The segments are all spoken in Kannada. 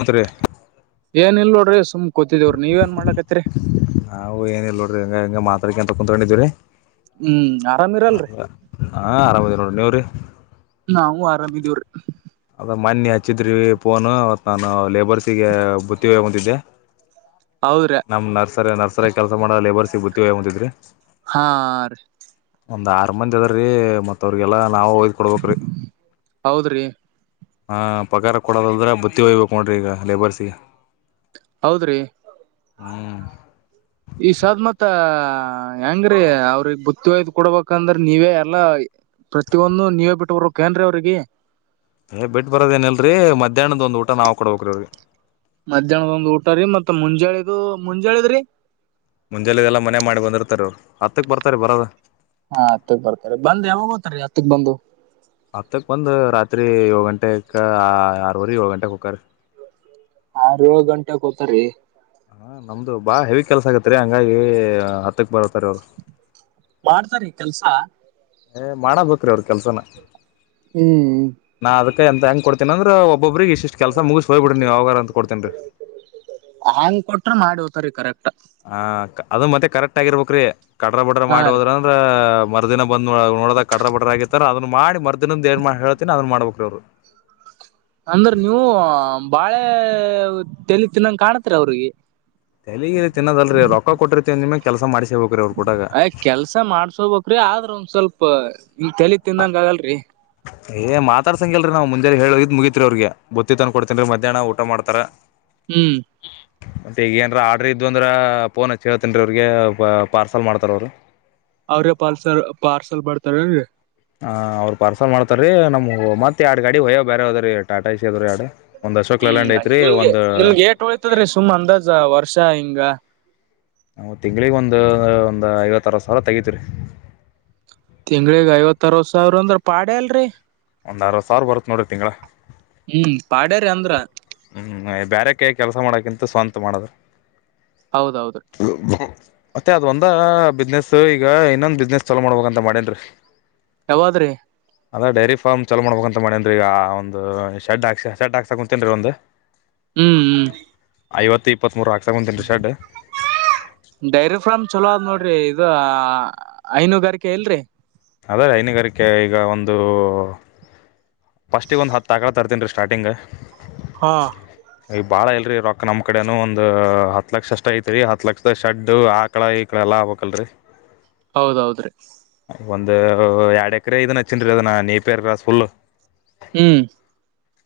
ಮತ್ರಿ ಏನಿಲ್ಲ ನೋಡ್ರಿ ಸುಮ್ ಕುತಿದೇವ್ರಿ ನೀವ ಏನ್ ಮಾಡಾಕತ್ತಿರಿ? ನಾವು ಏನಿಲ್ಲ ನೋಡ್ರಿ ಹಂಗ ಹಿಂಗ ಮಾತಾಡ್ಕಂತಾ ಕುತ್ಕೊಂಡಿದೇವ್ರಿ. ಹ್ಮ್ ಆರಾಮಿರಲ್ರಿ ಹಾ ಆರಾಮದೇವ ನೋಡಿ ನೀವ್ರಿ? ನಾವು ಆರಾಮಿದೀವ್ರೀ. ಅದ ಮನ್ನಿ ಹಚ್ಚಿದ್ರಿ ಫೋನ್ ಅವತ್ ನಾನು ಲೇಬರ್ಸಿಗೆ ಬುತ್ತಿ ವಯ್ಯಾಕ್ ಬಂದಿದ್ದೆ. [inaudible] ಹೌದ್ರಿ. ನಮ್ಮ್ ನರ್ಸರಿ ನರ್ಸರಿ ಕೆಲಸ ಮಾಡೋ ಲೇಬರ್ಸಿಗ್ ಬುತ್ತೀ ವಯ್ಯಾಕ ಬಂದಿದ್ರಿ. ಹಾ ರಿ ಒಂದ್ ಆರು ಮಂದಿ ಅದಾರೀ ಮತ್ತ ಅವ್ರಿಗೆಲ್ಲಾ ನಾವ ಒಯದ್ ಕೊಡ್ಬೇಕ ರೀ ಹೌದ್ರಿ ಹಾ ಪಗಾರ ಕೊಡೋದದ್ರೆ ಬುತ್ತಿ ಒಯ್ಯಬೇಕು ನೋಡ್ರಿ ಈಗ ಲೇಬರ್ಸಿಗೆ ಹೌದ್ರಿ ಹ್ಮ್ ಈ ಸದ್ದ ಮತ್ ಹೆಂಗ್ರೀ ಅವ್ರು ಬುತ್ತಿ ವೈದು ಕೊಡ್ಬೇಕಂದ್ರೆ ನೀವೇ ಎಲ್ಲಾ ಪ್ರತಿಯೊಂದು ನೀವೇ ಬಿಟ್ಟ ಬರಬೇಕ ಏನ್ರಿ ಅವ್ರಿಗಿ. ಏ ಬಿಟ್ಟ ಬರೋದ ಏನ ಇಲ್ರಿ ಮಧ್ಯಾಹ್ನದ ಒಂದು ಊಟಾ ನಾವು ಕೊಡ್ಬೇಕ್ರೀ ಅವ್ರಿಗೆ ಮಧ್ಯಾಹ್ನದ ಒಂದ್ ಊಟಾ ರೀ ಮತ್ ಮುಂಜಾಳಿದು ಮುಂಜಾಳಿದ್ ರೀ ಮುಂಜಾಲೆದೆಲ್ಲಾ ಮನೆಯಾಗ ಮಾಡಿ ಬಂದಿರ್ತಾರ ಅವ್ರು ಹತ್ತಕ್ಕೆ ಬರ್ತಾರೆ ಬರೋದ ಹಾ ಹತ್ತಕ್ ಬರ್ತಾರೆ ಬಂದ ಯಾವಾಗೋತಾರಿ ಹತ್ತಕ್ ಬಂದು. ಹತ್ತಕ್ ಬಂದು ರಾತ್ರಿ ಏಳು ಗಂಟೆಗೆ ಆರವರೆ ಏಳು ಗಂಟೆಗೆ ಹೋಕ್ಕಾರಿ ಆರ್ ಏಳ ಗಂಟೆಗೆ ಹೋಕಾರಿ ಹಾ ನಮ್ದು ಬಾಳ ಹೆವಿ ಕೆಲಸ ಆಗತ್ರಿ ಹಂಗಾಗಿ ಹತ್ತಕ್ ಬರತ್ತಾರ ಅವ್ರು ಮಾಡ್ತಾರಿ ಕೆಲ್ಸಾ ಏ ಮಾಡಬೇಕ್ರೀ ಅವ್ರ ಕೆಲ್ಸ ನಾ ಹುಂ ನಾ ಅದಕ ಎಂತ ಹೆಂಗ ಕೋಡ್ತನ ಅಂದ್ರ ಒಬ್ಬರಿಗೆ ಇಷ್ಟಿಷ್ಟು ಕೆಲಸ ಮುಗಿಸಿ ಹೋಗಿಬಿಡರೀ ನೀವ್ ಯಾವಾಗರ ಅಂತ ಕೊಡ್ತನ್ರಿ. ಹಂಗ್ ಕೊಟ್ರ ಮಾಡಿ ಹೋತಾರಿ ಕರೆಕ್ಟ್ ಹ ಅದು ಮತ್ತೆ ಕರೆಕ್ಟ್ ಆಗಿರಬೇಕರೀ ಕಡ್ರ ಬಡ್ರ ಹಾ ಮಾಡಿ ರೀ ಹೋದ್ರ ಮರ್ದಿನ ಬಂದ್ ನೋಡದಾಗ ಕಡ್ರ ಬಡ್ರ ಆಗಿತದ್ರ ಅದನ್ನ ಮಾಡಿ ಮರದಿನದ ಏನ್ ಮಾಡ ಹೇಳತನಿ ಅದನ್ ಮಾಡ್ಬೇಕ್ರಿ ಅವ್ರು ಅಂದ್ರ ನೀವು ಬಾಳೆ ತೆಲಿ ತಿನ್ನಂಗ ಕಾಣತ್ರಿ ಅವ್ರಿಗೆ. ತೆಲಿಗಿಲಿ ತಿನ್ನೋದಲ್ರಿ ರೊಕ್ಕ ಕೊಟ್ಟಿರ್ತಿವ ಅಂದಮಾಲ ಕೆಲಸ ಮಾಡ್ಸೇಬೇಕು ರೀ ಅವ್ರು ಕೂಡಾಗ ಸರ್ ಮಾಡ್ಸೋಬಕರೀ ಆದ್ರ ಒಂದ್ ಸ್ವಲ್ಪ ತಲಿ ತಿಂದಂಗ ಆಗಲರಿ ಹ ಏ ಮಾತಾಡ್ಸಂಗ್ಯಲ್ರರಿ ನಾವು ಮುಂಜಾನೆ ಹೇಳಿಹೋಗಿಂದ್ ಮುಗಿತ್ ರಿ ಅವ್ರಿಗೆ ಬುತ್ತಿ ತಂದ ಕೊಡ್ತೀನ್ ರೀ ಮಧ್ಯಾಹ್ ಊಟಾ ಮಾಡ್ತಾರ ಹುಂ ಮತ್ತೆ ಈಗ ಏನ್ರೇ ಆರ್ಡ್ರ ಇದು ಅಂದ್ರ ಫೋನ್ ಹಚ್ಚಿ ಹೇಳ್ತೇನ್ ಅವ್ರಿಗೆ ಪಾರ್ಸಲ್ ಮಾಡ್ತಾರ ಅವರು ಅವ್ರಿಗೆ ಪಾಲ್ಸಲ್ ಪಾರ್ಸಲ್ ಮಾಡರ್ತಾರ ಎನ್ರಿ ಹ ಅವ್ರು ಪಾರ್ಸಲ್ ಮಾಡ್ತಾರೀ ನಮ್ ಮತ್ತ ಎರಡ್ ಗಾಡಿ ಹೊಯೋ ಬೇರೆ ಅದಾ ರಿ ಟಾಟಾ ಎಸಿ ಅದಾವ ರಿ ಎರಡ್ ಒಂದ್ ಅಶೋಕ್ ಲಲ್ಯಾಂಡ್ ಐತ್ರಿ ಒಂದ್ ಹೋಯ್ತದ್ರಿ ಸುಮ್ ಅಂದಾಜ ವರ್ಷ ಹಿಂಗ ನಾವು ತಿಂಗಳಗೆ ಒಂದ ಒಂದ್ ಐವತ್ತರ ಅರವತ್ ಸಾವಿರ ತೆಗತಿನರಿ. ತಿಂಗಳಗ್ ಐವತ್ತ ಅರವತ್ ಸಾವಿರ ಅಂದ್ರ ಪಾಡೆ ಅಲ್ರರಿ ಒಂದುಾಅರವತ ಸಾವಿರ ಬರತ್ತ ನೋಡಿರಿ ತಿಂಗಳ ಹುಂ ಪಾಡ್ಯೇರಿ ಅಂದ್ರ ಹುಂ ಬೇರೆಯವರ ಕೈಯಾಗ ಕೆಲಸ ಮಾಡೋಕಿಂತ ಸ್ವಂತ ಮಾಡದು ಹೌದದೌದ [inaudible] ಮತ್ತೆ ಅದ ಒಂದ ಬಿಸ್ನೆಸ್ ಈಗ ಇನ್ನೊಂದ ಬಿಸ್ನೆಸ್ ಚಾಲೋ ಮಾಡ್ಬಬೇಕಂತ ಮಾಡೇನ್ರಿ. ಯಾವದ್ರಿ ಅದೇ ಡೈರಿ ಫಾರ್ಮ್ ಚಲೋ ಮಾಡಬೇಕ ಅಂತ ಮಾಡೇನ್ ಈಗ ಒಂದು ಶೆಡ್ ಹಾಕ್ ಶೆಡ್ ಹಾಕ್ತಾ ಕುಂತೇನ್ ರೀ ಒಂದು ಹ್ಮ್ ಹ್ಮ್ ಐವತ್ತು ಇಪ್ಪತ್ ಮೂರು ಹಾಕಸಾಕ ಕುಂತೇನ್ ಶೇಡ್ ಡೈರಿ ಫಾರ್ಮ್ ಚಲೋ ಆದ್ ನೋಡ್ರಿ ಇದು ಹೈನೂಗಾರಿಕೆ ಇಲ್ರಿ ಅದೇ ಹೈನಗಾರಿಕೆ ಈಗ ಒಂದು ಫರ್ಸ್ಟ್ ಒಂದು ಹತಾ ಹಾಕಲಾ ತರ್ತೀನ್ ರೀ ಸ್ಟಾರ್ಟಿಂಗ್ ಹಾ ಈ ಬಾಳ ಇಲ್ರಿ ರೊಕ್ಕ ನಮ್ ಕಡೆನು ಒಂದ್ ಹತ್ ಲಕ್ಷ ಅಷ್ಟ ಐತಿರಿ ಹತ್ ಲಕ್ಷದ ಶಡ್ ಹಾಕ್ ಕಳಾಯ ಈ ಕಳ ಎಲ್ಲ ಹಕ್ಕಲ್ರಿ ಹೌದೌದ್ರೀ ಒಂದು ಎರಡ್ ಎಕರೆ ಇದನ್ ಹಚ್ಚನ್ ಅದ ನೀಪೇರ್ ಫುಲ್ ಹ್ಮ್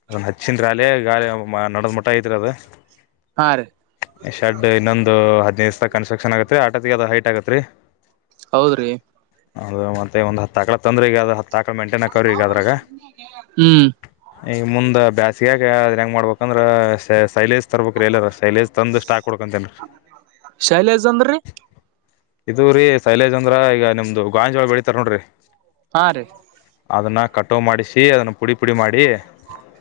ಅದ ಹಚ್ಚಿದ್ರ ಅಾಲೇ ಗಾಾಲಿ ನಡದ್ ಮಟ್ಟ ಐತ್ರಿ ಅದು ಹಾ ರೀ ಶೆಡ್ ಇನ್ನೊಂದು ಹದ್ದು ದ್ಸ ಕನ್ಸ್ಟ್ರಕ್ಷನ್ ಆಗತ್ರಿ ಆಟದ ಅದದು ಹೈಟ್ ಆಗತ್ರಿ ಹೌದ್ರಿ ಅದು ಮತ್ತೆ ಒಂದ ಹೂತು ಅಕಾಲ ತಂದ್ರ ಈಗ ಅದು ಹೂತು ಅಕಾಲ ಮೆಟ [unintelligible] ಹ್ಮ್ ಈಗ ಮುಂದೆ ಬ್ಯಾಸಗಕ ಅದನ್ ಹೆಂಗ ಮಾಡ್ಬೇಕಂದ್ರೆ ಸೈಲೇಶ್ ತರ್ಬೇಕ್ರೀ ಎಲ್ಲ ರ ಸೈಲಜ್ ತಂದು ಸ್ಟಾಕ್ ಕೊಡ್ಕೊಂತೇನ್ ಶೈಲೇಶ್ ಅಂದ್ರಿ ಇದು ರೀ ಸೈಲಜ್ ಅಂದ್ರ ಈಗ ನಿಮ್ದು ಗಾಂಜೋಳ ಬೆಳಿತತಾರ ನೋಡ್ರಿ ಹಾ ರೀ ಅದನ್ನ ಕಟೋ ಮಾಡಿಸಿ ಅದನ್ನು ಪುಡಿ ಪುಡಿ ಮಾಡಿ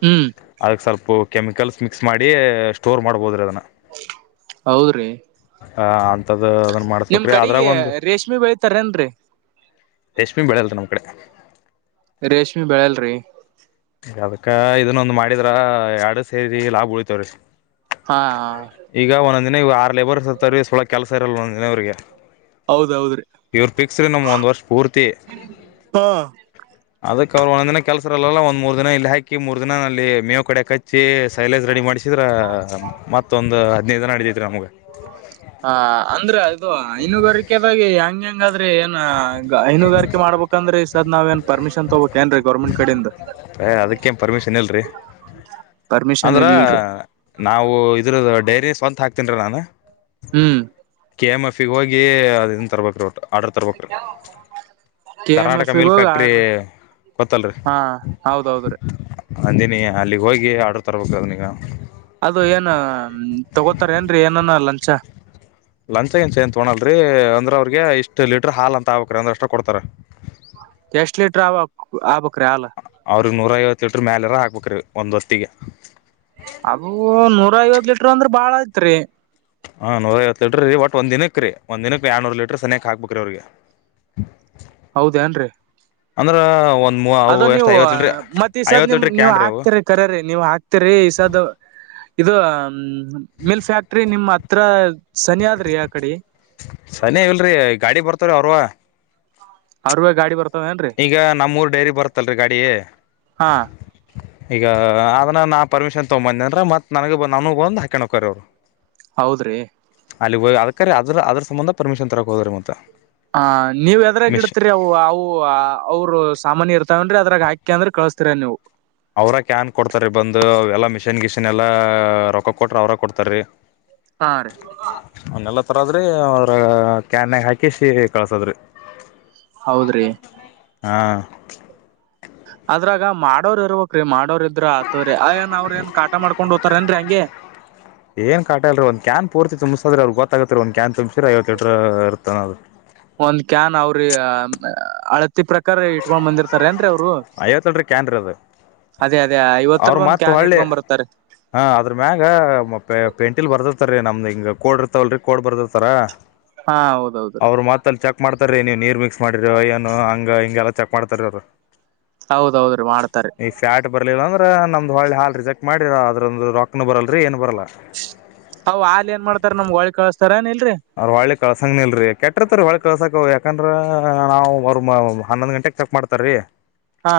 ಹ್ಮ್ ಅದಕ್ ಸ್ವಲ್ಪ ಕೆಮಿಕಲ್ಸ್ ಮಿಕ್ಸ್ ಮಾಡಿ ಸ್ಟೋರ್ ಮಾಡ್ಬೋದ್ರಿ ಅದನ್ನ ಹೌದ್ರಿ ಆ ಅಂತದ್ ಅದನ್ನ ನಿಮ್ ಮಾಡಸ್ಬೇಕ್ರಿ ಅದ್ರಾಗ ಕಡೆಗೆ ಒಂದು ರೇಷ್ಮೆ ಬೆಳಿತಾರೇನ್ರರಿ ರೇಷ್ಮಿ ಬೆಳ ಅಲ್ಲ ನಮ್ಮ ಕಡೆ ರೇಷ್ಮಿ ಬೆಳಲ್ರಿ ಅದಕ್ಕ ಇದನ್ನೊಂದು ಮಾಡಿದ್ರ ಎರಡು ಸೇರಿ ಲಾಭ ಉಳಿತವ್ರೀ ಹಾ ಈಗ ಒಂದ್ನ ಇಗ ಆರ್ ಲೇಬರ್ರ್ಸ್ ಒಳಗ್ ಕೆಲಸ ಇರಲ್ಲ ಒಂದ್ನವ್ರಿಗೆ ಹೌದೌದ್ರಿ ಇವ್ರ ಫಿಕ್ಸ್ ರೀ ನಮ್ಗೆ ಒಂದು ವರ್ಷ ಪೂರ್ತಿ ಹಾ ಅದಕ್ಕೆ ಅವರು ಒಂದಿನ ಕೆಲಸರಲ್ಲ ಒ ಮೂರ್ ದಿನ ಇಲ್ಲಿ ಹಾಕಿ ಮೂರ್ ದಿನ ಅಲ್ಲಿ ಮೇವು ಕಡೆ ಕಚ್ಚಿ ಸೈಲೆನ್ಸ್ ರೆಡಿ ಮಾಡಿ ಚಿದ್ರ ಮತ್ತೊಂದು ಹದ್ನೈದು ಜನ ಅಡಿದೈತ್ರಿ ನಮ್ಗ ಹಾ ಅಂದ್ರೆ ಅದು ಹಐನುಗಾರಿಕೆದಾಗಿ ಹೆಂಗ್ಯಾಂಗ ಹಂಗಾದ್ರೆ ಏನ್ ಹೈನುಗಾರಿಕೆ ಮಾಡ್ಬೇಕಂದ್ರೆ ಸದ ನಾವ ಏನ್ ಪರ್ಿಶನ್ ತಗೋಬೇಕಕ್ ಏನ್ರೀ ಗೌರ್ಮೆಂಟ್ ಕಡಿಂದ ಯ ಅದಕ್ಕೇನು ಪರ್ಮಿಷನ್ ಇಲ್ರಿ ಪರ್ಮಿಷನ್ ಅಂದ್ರೆ ಇಲ್ರಿ ನಾವು ಇದ್ರ ಡೈರಿ ಸ್ವಂತ ಹಾಕ್ತೀನ್ರೀ ನಾನು ಹ್ಮ್ ಕೆ ಎಮಂ ಎಫ್ ಹೋಗಿ ಅದನ್ನ ತರ್ಬೇಕು ರಟ್ ಆರ್ಡರ್ ತರ್ಬೇಕು [unintelligible] ಕೆ ಎಂ ಎಫ್ ಸಿಗ ಮಿಲ್ ಹೋಗ ಫ್ಯಾಕ್ಟ್ರಿ ಆರ್ಡರ್ ಹಾ ಹೌದ್ದ್ರೀ ಹಂದಿನಿ ಅಲ್ಲಿ ಹೋಗಿ ಆರ್ಡ್ರರ್ ತರ್ಬೇಕದು ನೀಗ ಅದು ಏನು ತಗೋತಾರ ಏನ್ರಿ ಏನನ ಲಂಚ ಲಂಚಗಿಂಚ ಏನ್ ತಗೋಲ್ರರಿ ಅಂದ್ರೆ ಅವ್ರಿಗೆ ಇಷ್ಟ್ ಲೀಟ್ರ ಹಾಲ್ ಅಂತ ಆಾಬೇಕಕ್್ರೀ ಅಂದ್ರ ಅಷ್ಟ ಕೊಡ್ತಾರ ಎಷ್ಟು ಲೀಟರ್ ಆ ಆಗಬೇಕು ಹಾಲು ಅವ್ರಗ್ ನೂರ ಐವತ್ತು ಎಟ್ರ ಮೇಲೆ ಎಾರ ಹಾಕ್ಬೇಕ್ರೀ ಒಂದ್ ಹೊತ್ತತಿಿಗೆ ಅದು ನೂರ ಐವತ್ ಲೀಟರ್ ಅಂದ್ರ ಬಾಳ ಅತ್ರಿ - ಹಾ ನೂರೈವತ್ತು ಲೀಟ್ರರೀ ಬಟ್ ಒಂದ ದಿನಕ್ ರೀ ಒಂದ ದಿನಕ್ ರ ಯಾಡ್ನೂರ್ ಲೀಟರ್ ಸನೆಕ್ ಹಾಕ್ಬೇಕ್ರೀ ಅವ್ರಿಗೆ [unintelligible] ಹೌದೇನ್ರೀ? ಅಂದ್ರ ಒಂದು ಅದ ನೀವು ಮತ್ತ ಈ ಸದ್ ನಿಮ್ ಲೀಟರ್ ನೀವ್ ಕ್ಯಾನ್ ರೀ ಅವು ಹಾಕ್ತಿರಿ? ಕರೆ ರಿ ನೀವು ಹಾಕ್ತಿರಿ ಈ ಸದು ಇದು ಹ ಮಿಲ್ಕ್ ಫ್ಯಾಕ್ಟ್ರಿ ನಿಮ್ಮ್ ಹತ್ರ ಸನಿ ಆದ್ರಿ ಆ ಕಡೆ ಸನಿ ಇಲ್ರಿ ಗಾಡಿ ಬರ್ತವ ರೀ ಅವ್ರುವ ಅವ್ರೇ ಗಾಡಿ ಬರ್ತ್ ಈಗ ನಮ್ಮೂರು ಡೈರಿ ಬರುತ್ತಲ್ರಿ ಗಾಡಿ ಹಾ ಈಗ ಅದನ್ನ ನಾ ಪರ್ಮಿಷನ್ ತಗೊಂದ ಬಂದೆ ಅಂದ್ರ ಮತ್ತು ನನಗೆ ಬ ನಾನೂ ಬಂದು ಹಾಕಣ ಹೊಕ್ಕಾರ್ ರಿ ಅವ್ರ ಹೌದ್ರಿ ಅಲ್ಲಿ ಹೋಗಿ ಅದಕರೆ ಅದ್ರ ಅದ್ರ ಸಂಬಂಧ ಪರ್ಮಿಷನ್ ತರೋಕ್ಕೆ ಹೋದ್ರೀ ಮತ್ತ ಹ ನೀವ್ ಎದ್ರಾಗ ಮಿಶ್ ಇಡ್ತರಿ ಅವು ಅವು ಅವರು ಸಾಮಾನ್ಯ ಇರ್ತಾವ ಅಲ್ರೀ ಅದ್ರಾಗ ಹಾಕಿ ಅಂದ್ರೆ ಕಳಸ್ತೀರ ನೀವು - ಅವ್ರ ಕ್ಯಾನ್ ಕೊಡ್ತಾರೀ ಬಂದು ಎಲ್ಲ ಮಿಷಿನ್ ಗಿಶನ್ ಎಲ್ಲ ರೊಕ್ಕ ಕೊಟ್ರ ಅವ್ರ ಕೊಡ್ತಾರೀ. [unintelligible] ಹಾ ರೀ. ಅವನ್ನೆಲ್ಲ ತರದ್ರಿ ಅವ್ರ ಕ್ಯಾನಗ್ ಹಾಕಿಸಿ ಕಳ್ಸದ್ರಿ. ಹೌದ್ರಿ ಹಾ ಅದ್ರಾಗ ಮಾಡೋರ್ ಇರಬೇಕ್ರಿ ಮಾಡೋರ್ ಇದ್ರ ಆತದ್ರೀ ಆ ಏನ್ ಅವ್ರ ಏನ್ ಕಾಟ ಮಾಡಕೊಂಡ್ ಹೊತಾರ್ ಏನ್ರಿ ಹಂಗೆ ಏನ್ ಕಾಟಲ್ರಿ ಒಂದು ಕ್ಯಾನ್ ಪೂರ್ತಿ ತುಂಬಸೊದ್ರಿ ಅವ್ರಿಗೆ ಗೊತ್ತು ಅಗತ್ತರಿ ಒಂದ ಕ್ಯಾನ್ ತುಂಬಸಿರ ಐವತ್ತು ಲೀಟರ್ ಇರ್ತ ಅನ್ನೋದ ಒಂದ್ ಕ್ಯಾನ್ ಅವ್ರ ಅಳತಿ ಪ್ರಕಾರ ಅಕ್ಕರ್ ಇಟ್ಕೊಂಡ್ ಬಂದಿರ್ತಾರೆ ಏನ್ರೀ ಅವರು - ಐವತ್ ಲೀಟರ್ ಕ್ಯಾನ್ ರೀ ಅದು ಅದೇ ಅದೇ ಅವ್ರ ಐವತ್ತರದ ಒಂದ್ ಮತ್ ಕ್ಯಾನ್ ಹೊಳ್ಳಿ ಇಟ್ಕೊಂಡ್ ಬರ್ತಾರಿ. ಹಾ ಅದರ ಮ್ಯಾಗ ಪ ಪೆಂಟಿಲ್ ಬರ್ದಿರ್ತಾರೀ ನಮ್ದು ಹಿಂಗ ಕೋಡ್ ಇರ್ತಾವಲ್ ರೀ ಕೋಡ್ ಬರೆದಿರುತ್ತಾರ. ಹಾ ಹೌದೌದ್ರೀ. ಮತ್ತ ಚೆಕ್ ಮಾಡ್ತಾರೀ ನೀವು ನೀರ್ ಮಿಕ್ಸ್ ಮಾಡಿರ ಏನು ಹಂಗ ಹಿಂಗೆಲ್ಲಾ ಚೆಕ್ ಮಾಡ್ತಾರ ಅವ್ರು. ಹೌದೌದ ರೀ ಮಾಡ್ತಾರಿ. ನೀವು ಫ್ಯಾಟ್ ಬರ್ಲಿಲ್ಲ ಅಂದ್ರೆ ನಮ್ದ್ ಹೊಳ್ಳೆ ಹಾಲ್ ರಿಜೆಕ್ಟ್ ಮಾಡಿ ಅದರಂದು ರೊಕ್ಕನು ಬರಲ್ರರಿ ಏನು ಬರಲ್ಲ. ಅವ್ ಹಾಲ್ ಏನ್ ಮಾಡ್ತಾರ ನಮ್ಗ್ ಹೊಳ್ಳಿ ಕಳಸ್ತಾರ ಏನ್ ಇಲ್ಲರಿ? ಅವ್ ಹೊಳ್ಳಿ ಕಳ್ಸಂಗ ನಿಲ್ರರಿ ಕೆಟ್ಟ್ರತ್ ರೀ ಒಳ್ಳ ಕಳ್ಸಾಕ ಯಾಕಂದ್ರ ನಾವ್ ಅವರ ಹನ್ನೊಂದ್ ಗಂಟೆಗೆ ಚೆಕ್ ಮಾಡ್ತಾರಿ. ಹಾ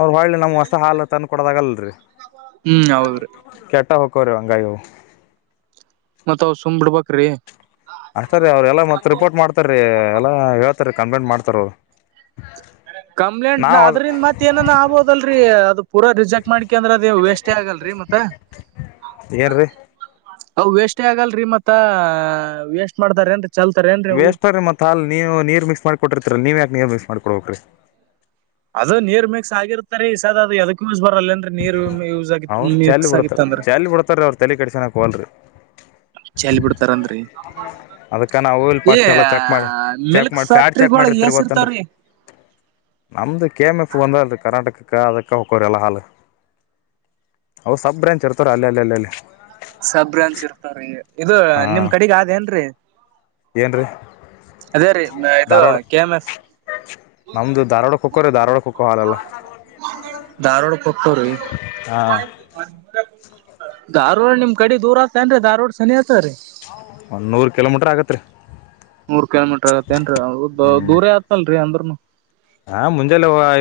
ಅವ್ರು ಹೊಳ್ಳಿ ನಮಗ ಹೊಸ ಹಾಲ ತಂದ ಕೊಡದಾಗಲ್ರಿ. ಹ್ಮ್ ಹೌದ್ರಿ ಕೆಟ್ಟ ಹೊಕ್ಕವ್ರಿ ಹಾಂಗಾಗಿ - ಮತ್ತ ಅವ್ ಸುಮ್ ಬಿಡ್ಬೇಕ್ರಿ. ಅತರೀ ಅವ್ರು ಎಲ್ಲ ಮತ್ತೆ ರಿಪೋರ್ಟ್ ಮಾಡತ ರೀ ಎಲ್ಲ ಹೇಳ್ತಾರೆ ಕಂಪ್ಲೇಂಟ್ ಮಾಡ್ತಾರ ಅವ್ರು. [unintelligible] ಕಂಪ್ಲೇಂಟ್ ನಾವ್ ಅದ್ ಅದ್ರಿಂದ ಮತ್ತ ಏನ ಆಗ್ಬೋದಲ್ರರಿ ಅದು ಪೂರ ರಿಜೆಕ್ಟ್ ಮಾಡ್ಕೊಂಡ್ರ ಅದ ವೇಸ್ಟೇ ಆಗಲ್ರರಿ ಮತ್ತ ಏನ್ ರೀ - ಅವು ವೇಸ್ಟ್ ಆಗಲ್ರಿ ಮತ್ತ ವೇಸ್ಟ್ ಮಾಡ್ತಾರ ಏನ್ರೀ ಚಲ್ತಾರ ಅವು ವೇಸ್ಟ್ ರೀ ಮತ್ ಹಾಲ್ ನೀರ್ ಮಿಕ್ಸ್ ಮಾಡಿ ಕೊಟ್ಟರ್ತೀರಿ ನೀವ ಯಾಕ್ ನೀರ್ ಮಿಕ್ಸ್ ಮಾಡಿ ಕೊಡ್ಬೇಕ್ರೀ? ಅದು ನೀರ್ ಮಿಕ್ಸ್ ಆಗಿರ್ತಾರೆ ಈ ಸಾದ ಅದು ಅದಕ್ಕ ಯೂಸ್ ಬರಲ್ಲ ಏನ್ರಿ? ಅಂದ್ರೆ ನೀರು ಒಮ್ಮಿ ಯೂಸ್ ಆಗಿ ಮಿಕ್ಸ್ ಆಗಿತ್ತ ಅಂದ್ರ ರ ಬರ್ತಾರ ಅವ್ರ ತಲೆ ಕಡಿಸಲಕ ಹೊಲರಿ ಚಲ್ಲಿ ಬಿಡ್ತಾರನ್ರಿ ಅದ್ಕ ನಾವು ಇಲ್ಲೀ ಏ ಪಸ್ಟ್ ಎಲ್ಲ ಚೆಕ್ ಮಾಡಿ ಚೆಕ್ ಮಿಲ್ಕ್ ಮಾಡ್ ಯಾರ ಚೆಕ್ ಫ್ಯಾಕ್ಟ್ರಿಗಳ ಮಾಡಿರ್ತ ಎಸ್ ಗೊತ್ತನ್ರಿ ಇರ್ತಾವ್ರಿ ನಮ್ದು ಕೆ ಎಮಂ ಎಫ್ ಒಂದ ಅಲ್ರಿ ಕರ್ನಾಟಕಕ್ಕ ಅದಕ್ಕೆ ಹೊಕ್ಕರಿ ಎಲ್ಲ ಹಾಲ ಅವ ಸಬ್ ಬ್ರ್ಯಾಂಚ್ ಇರ್ತಾರ ಅಲ್ಲ ಅಲ್ಲಿ ಅಲ್ಲೆ ಅಲ್ಲಿ ಸಬ್ ಬ್ರಾಂಚ್ ಇರ್ತಾರಿ ಇದು ಹಾ ನಿಮ್ಮ ಕಡೆಗ ಆದನ್ರೀ ಏನ್ರೀ ಅದೇರೀ ಇದು ಧಾರವಾಡ ಕೆ ಎಂ ಎಪ್. ನಮ್ದು ಧಾರವಾಡ ಖೋರೆ ಧಾರವಾಡ ಹೋಕವ ಹಾಲಲ್ಲ. ಧಾರವಾಡಕ್ ಹೋಗ್ತವ್ರಿ ಹಾ ಧಾರವಾಡ ನಿಮ್ ಕಡೆ ದೂರ ಆತ ಏನ್ರಿ ಧಾರ್ವಾಡ ಸನಿ ಆತರಿ ಒಣ್ಣೂರ ಕಿಲೋಮೀಟ್ರ್ ಆಗತ್ರಿ. ನೂರ್ ಕಿಲೋಮೀಟರ್ ಆಗತ್ತೇನ್ರೀ ಹ್ಮ್ ದೂರ ಆತಲ್ರರಿ ಅಂದ್ರೂನು ಹಾ ಮುಂಜೆ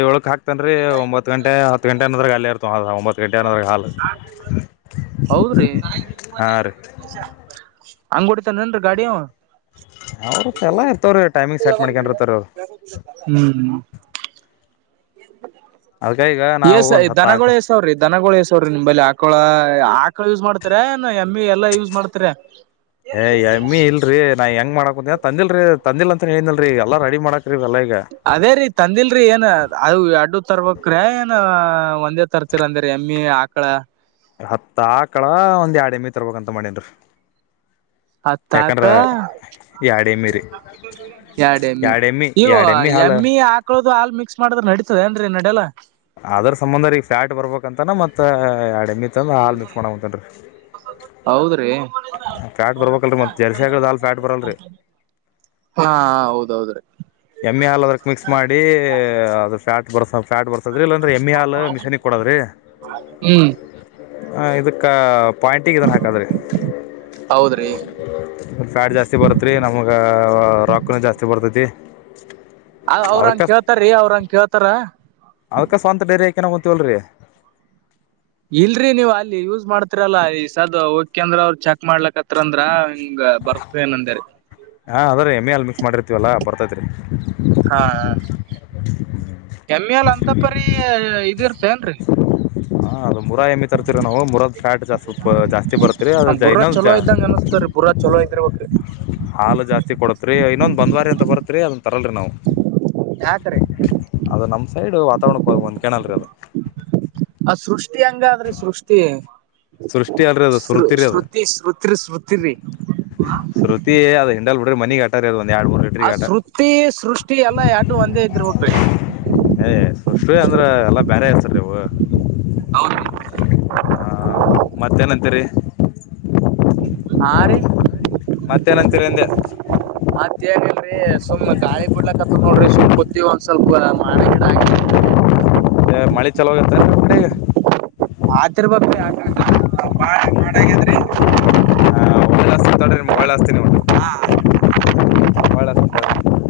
ಏಳಕ್ ಹಾತನ್ರಿ ಒಂಬತ್ತ ಗಂಟೆ ಹತ್ತ ಗಂಟೆ ಅನದ್ರೆ ಅಲ್ಲೇರ್ತ ಹತ್ತ ಗಟೆ ಅದ ಹ ಹೌದ್ರೀ ಹಾ ರೀ ಅಂಗ ಹೊಡಿತಾನನ್ರಿ ಗಾಡಿ ಅವ ಅವ್ರ ಎಲ್ಲ ಇರ್ತವ್ರೀ ಟೈಮಿಂಗ್ ಸೆಟ್ ಮಾಡ್ಕೊಂಡಿರ್ತಾರ ಅವ್ರು [unintelligible] ಹ್ಮ [inaudible] ಅದ್ಕ ಈಗ ನಾವ ಒಂದ ಹತ್ತಾಕ ರ ದನಗಳ ಎಸವ್ರಿ ನಿಂಬಲ್ಲಿ ಆಕಳ ಆಕಳ ಯೂಸ್ ಮಾಡ್ತಾರ ಏನ್ ಎಮ್ಮಿ ಎಲ್ಲಾ ಯೂಸ್ ಮಾಡ್ತಾರ. ಏ ಎಮ್ಮಿ ಇಲ್ರಿ ನಾ ಹೆಂಗ ಮಾಡಾಕಂದ ತಂದಿಲ್ರಿ ತಂದಿಲ್ಲ ಅಂತ ಹೇಳಿನಲ್ರಿ ಎಲ್ಲಾ ರೆಡಿ ಮಾಡಾಕ್ರೀ ಎಲ್ಲ ಈಗ ಅದೇ ರೀ ತಂದಿಲ್ರಿ ಏನ್ ಅದು ಎಡ್ಡು ತರ್ಬ್ರ ಏನ್ ಅ ಅಂದೆ ತರ್ತಿರ ಅಂದ್ರ ಎಮ್ಮಿ ಆಕಳ ಹತ್ತ ಆಕಳ ಒಂದ್ ಎರಡ ಎಮ್ಮಿ ತರ್ಬೇಕ ಅಂತ ಮಾಡೇನ್ರಿ ಅತ್ತ ಯಾಕಂದ್ರ ಆಕಳ ಎರಡ್ ಎಮ್ಮಿ ರೀ ಎಡ ಎಮ್ಮಿ ಎರಡ್ ಇವ ಎರಡ್ ಹಾಲ್ ಎಮ್ಮಿ ಆ ಕ್ಕಳದ ಹಾಲ ಮಿಕ್ಸ್ ಮಾಡ್ರ ನಡೀತದ ಏನ್ರಿ ನಡೆಲ್ಲ. ಅದ್ರ ಸಂಬಂಧರೀಗ ಫ್ಯಾಟ್ ಬರ್ಬೇಕ ಅಂತನ ಮತ್ತ ಯಡ ಎಮ್ಮಿ ತಂದ ಹಾಲ್ ಮಿಕ್ಸ್ ಮಾಡತಾನ್ರಿ. ಹೌದ್ರೀ. ಫ್ಯಾಟ್ ಬರ್ಬೇಕಲ್ರ ಮತ್ ಜರ್ಸಿಗಳದ ಫ್ಯಾಟ್ ಬರಲ್ರಿ. ಹಾ ಹೌದ ಹೌದ್ರೀ. ಎಮ್ಮಿ ಹಾಲ ಅದ್ಕ ಮಿಕ್ಸ್ ಮಾಡಿ ಅದ ಫ್ಯಾಟ್ ಬರ ಫ್ಯಾಟ್ ದ್ರಲ್ಲ ಅಂದ್ರೆ ಎಮ್ಮಿ ಹಾಲ ಆಲ್ ಮಿಷನಿಗ ಕೊಡೋದ್ರೀ. ಹ್ಮ್ ಹಾ ಇದಕ್ಕ ಪಾಯಿಂಟಿಗ ಇದನ್ನ ಹಾಕದ್ರಿ. ಹೌದ್ರಿ ಫ್ಯಾಟ್ ಜಾಸ್ತಿ ಬರತ್ರಿ ನಮ್ಗ ರೊಕ್ಕನು ಜಾಸ್ತಿ ಬರ್ತತಿ. ಅ ಅವ್ರಂಗ ಕೇಳ್ತಾರೀ ಅವ್ರಂಗ ಕೇಳ್ತಾರ. ಅದಕ್ಕ ಸ್ವಂತ ಡರಿಯಾಕನ ವಲ್ರಿ ಇಲ್ರಿ ನೀವ್ ಅಲ್ಲಿ ಯೂಸ್ ಮಾಡ್ತಿರಲ್ಲ ಈ ಸದ್ದ ಓಕೆ ಅಂದ್ರ ಅವರ ಚೆಕ್ ಮಾಡ್ಲಕತ್ರ ಅಂದ್ರ ಹಂಗ ಬರ್ತನ ಅಂದರಿ. ಹಾಂ ಅದರೀ ಎಮೆ ಅಲ್ಲಿ ಮಿಕ್ಸ್ ಮಾಡಿರ್ತೀವಲ್ಲ ಬರ್ತೈತ್ರಿ. ಹಾ ಎಮ್ಮಿ ಹಾಲ ಅಂತ ಪರಿ ಇದ ಇರ್ತ ಅನ್ರಿ. ಹಾಂ ಅದು ಮುರ ಏಮಿ ತರ್ತಿರಿ ನಾವ ಮುರದ ಫ್ಯಾಟ್ ಜಾಸ್ ಜಾಸ್ತಿ ಬರ್ತೀರಿ ಅದ ಇನ್ನಾದ ಬುರ ಚಲೋ ಇದ್ರ ಬೇಕರಿ. ಹಾಲ ಜಾಸ್ತಿ ಕೊಡತ್ರಿ ಇನ್ನೊಂದ ಬಂದ್ವಾರಿ ಅಂತ ಬರತ್ರಿ ಅದನ ತರಲ್ರಿ ನಾವ ಯಾಕ್ರೀ ಅದ ನಮ್ ಸೈಡ್ ವಾತಾವರಣಕ್ಕ ಹೊಂದ್ಕೊಳ್ಳಲ್ಲ್ರಿ ಅದ. ಆ ಸೃಷ್ಟಿ ಹಂಗಾದ್ರಿ ಸೃಷ್ಟಿ. ಸೃಷ್ಟಿ ಅಲ್ರಿ ಅದು ಸೃ ಸುರುತಿ ರೀ ಅದು ಸೃ ಶೃತಿ [unintelligible] ಶ್ರುತಿ ಅದು ಹಿಂಡಾಲ್ ಬಿಡ್ರಿ ಮನಿಗ್ ಅಟ್ಟರಿ ಅದ ಒಂದ್ ಯಾಡ್ ಮೂರ್ ಲಿಟರಿ ಆ ಶೃತಿ ಸೃಷ್ಟಿ ಎಲ್ಲಾ ಯಾಡು ಒಂದೇ ಐತ್ರಿ [unintelligible] ಏ ಸೃಷ್ಟಿ ಅಂದ್ರ ಎಲ್ಲಾ ಬ್ಯಾರೆ ಹೆಸರಿ ಅವ. ಹೌದು ಮತ್ತೇನಂತರಿ. ಹಾ ರೀ ಮತ್ತೇನಂತೀರಿ ಅಂದೆ. ಮತ್ ಏನಿಲ್ರಿ ಸುಮ್ ಗಾಳಿ ಬಿಡ್ಲಕ್ತ್ದ ನೋಡ್ರಿ ಸುಮ್ ಕುಂತೀವಿ ಒಂದ್ ಸ್ವಲ್ಪ ಮಾಡಾ ಗಿಡಾ ಆಗ್ಯದ ಮಳಿ ಚಾಲೋ ಆಗೆತ್ ಏನ್ರೀ ನಿಮ್ ಕಡೆ ಈಗ್. ಆತಿರ್ಬೇಕ್ರಿ ಯಾಕಂದ್ರ ಬಾಳ ಮಾಡಾ ಆಗ್ಯದ್ರಿ. ಹಾ ಒಳ್ಳೆ ತಡ್ರಿ ನಿಮ್ಗ ಹೊಳ್ಳಿ ಹಚ್ಚ್ತೀನ್ ನಿಮ್ಗ. ಹಾ ಹೊಳ್ಳಿ ಹಚ್ಚ್ತೀನಿ ತಡ್ರಿ.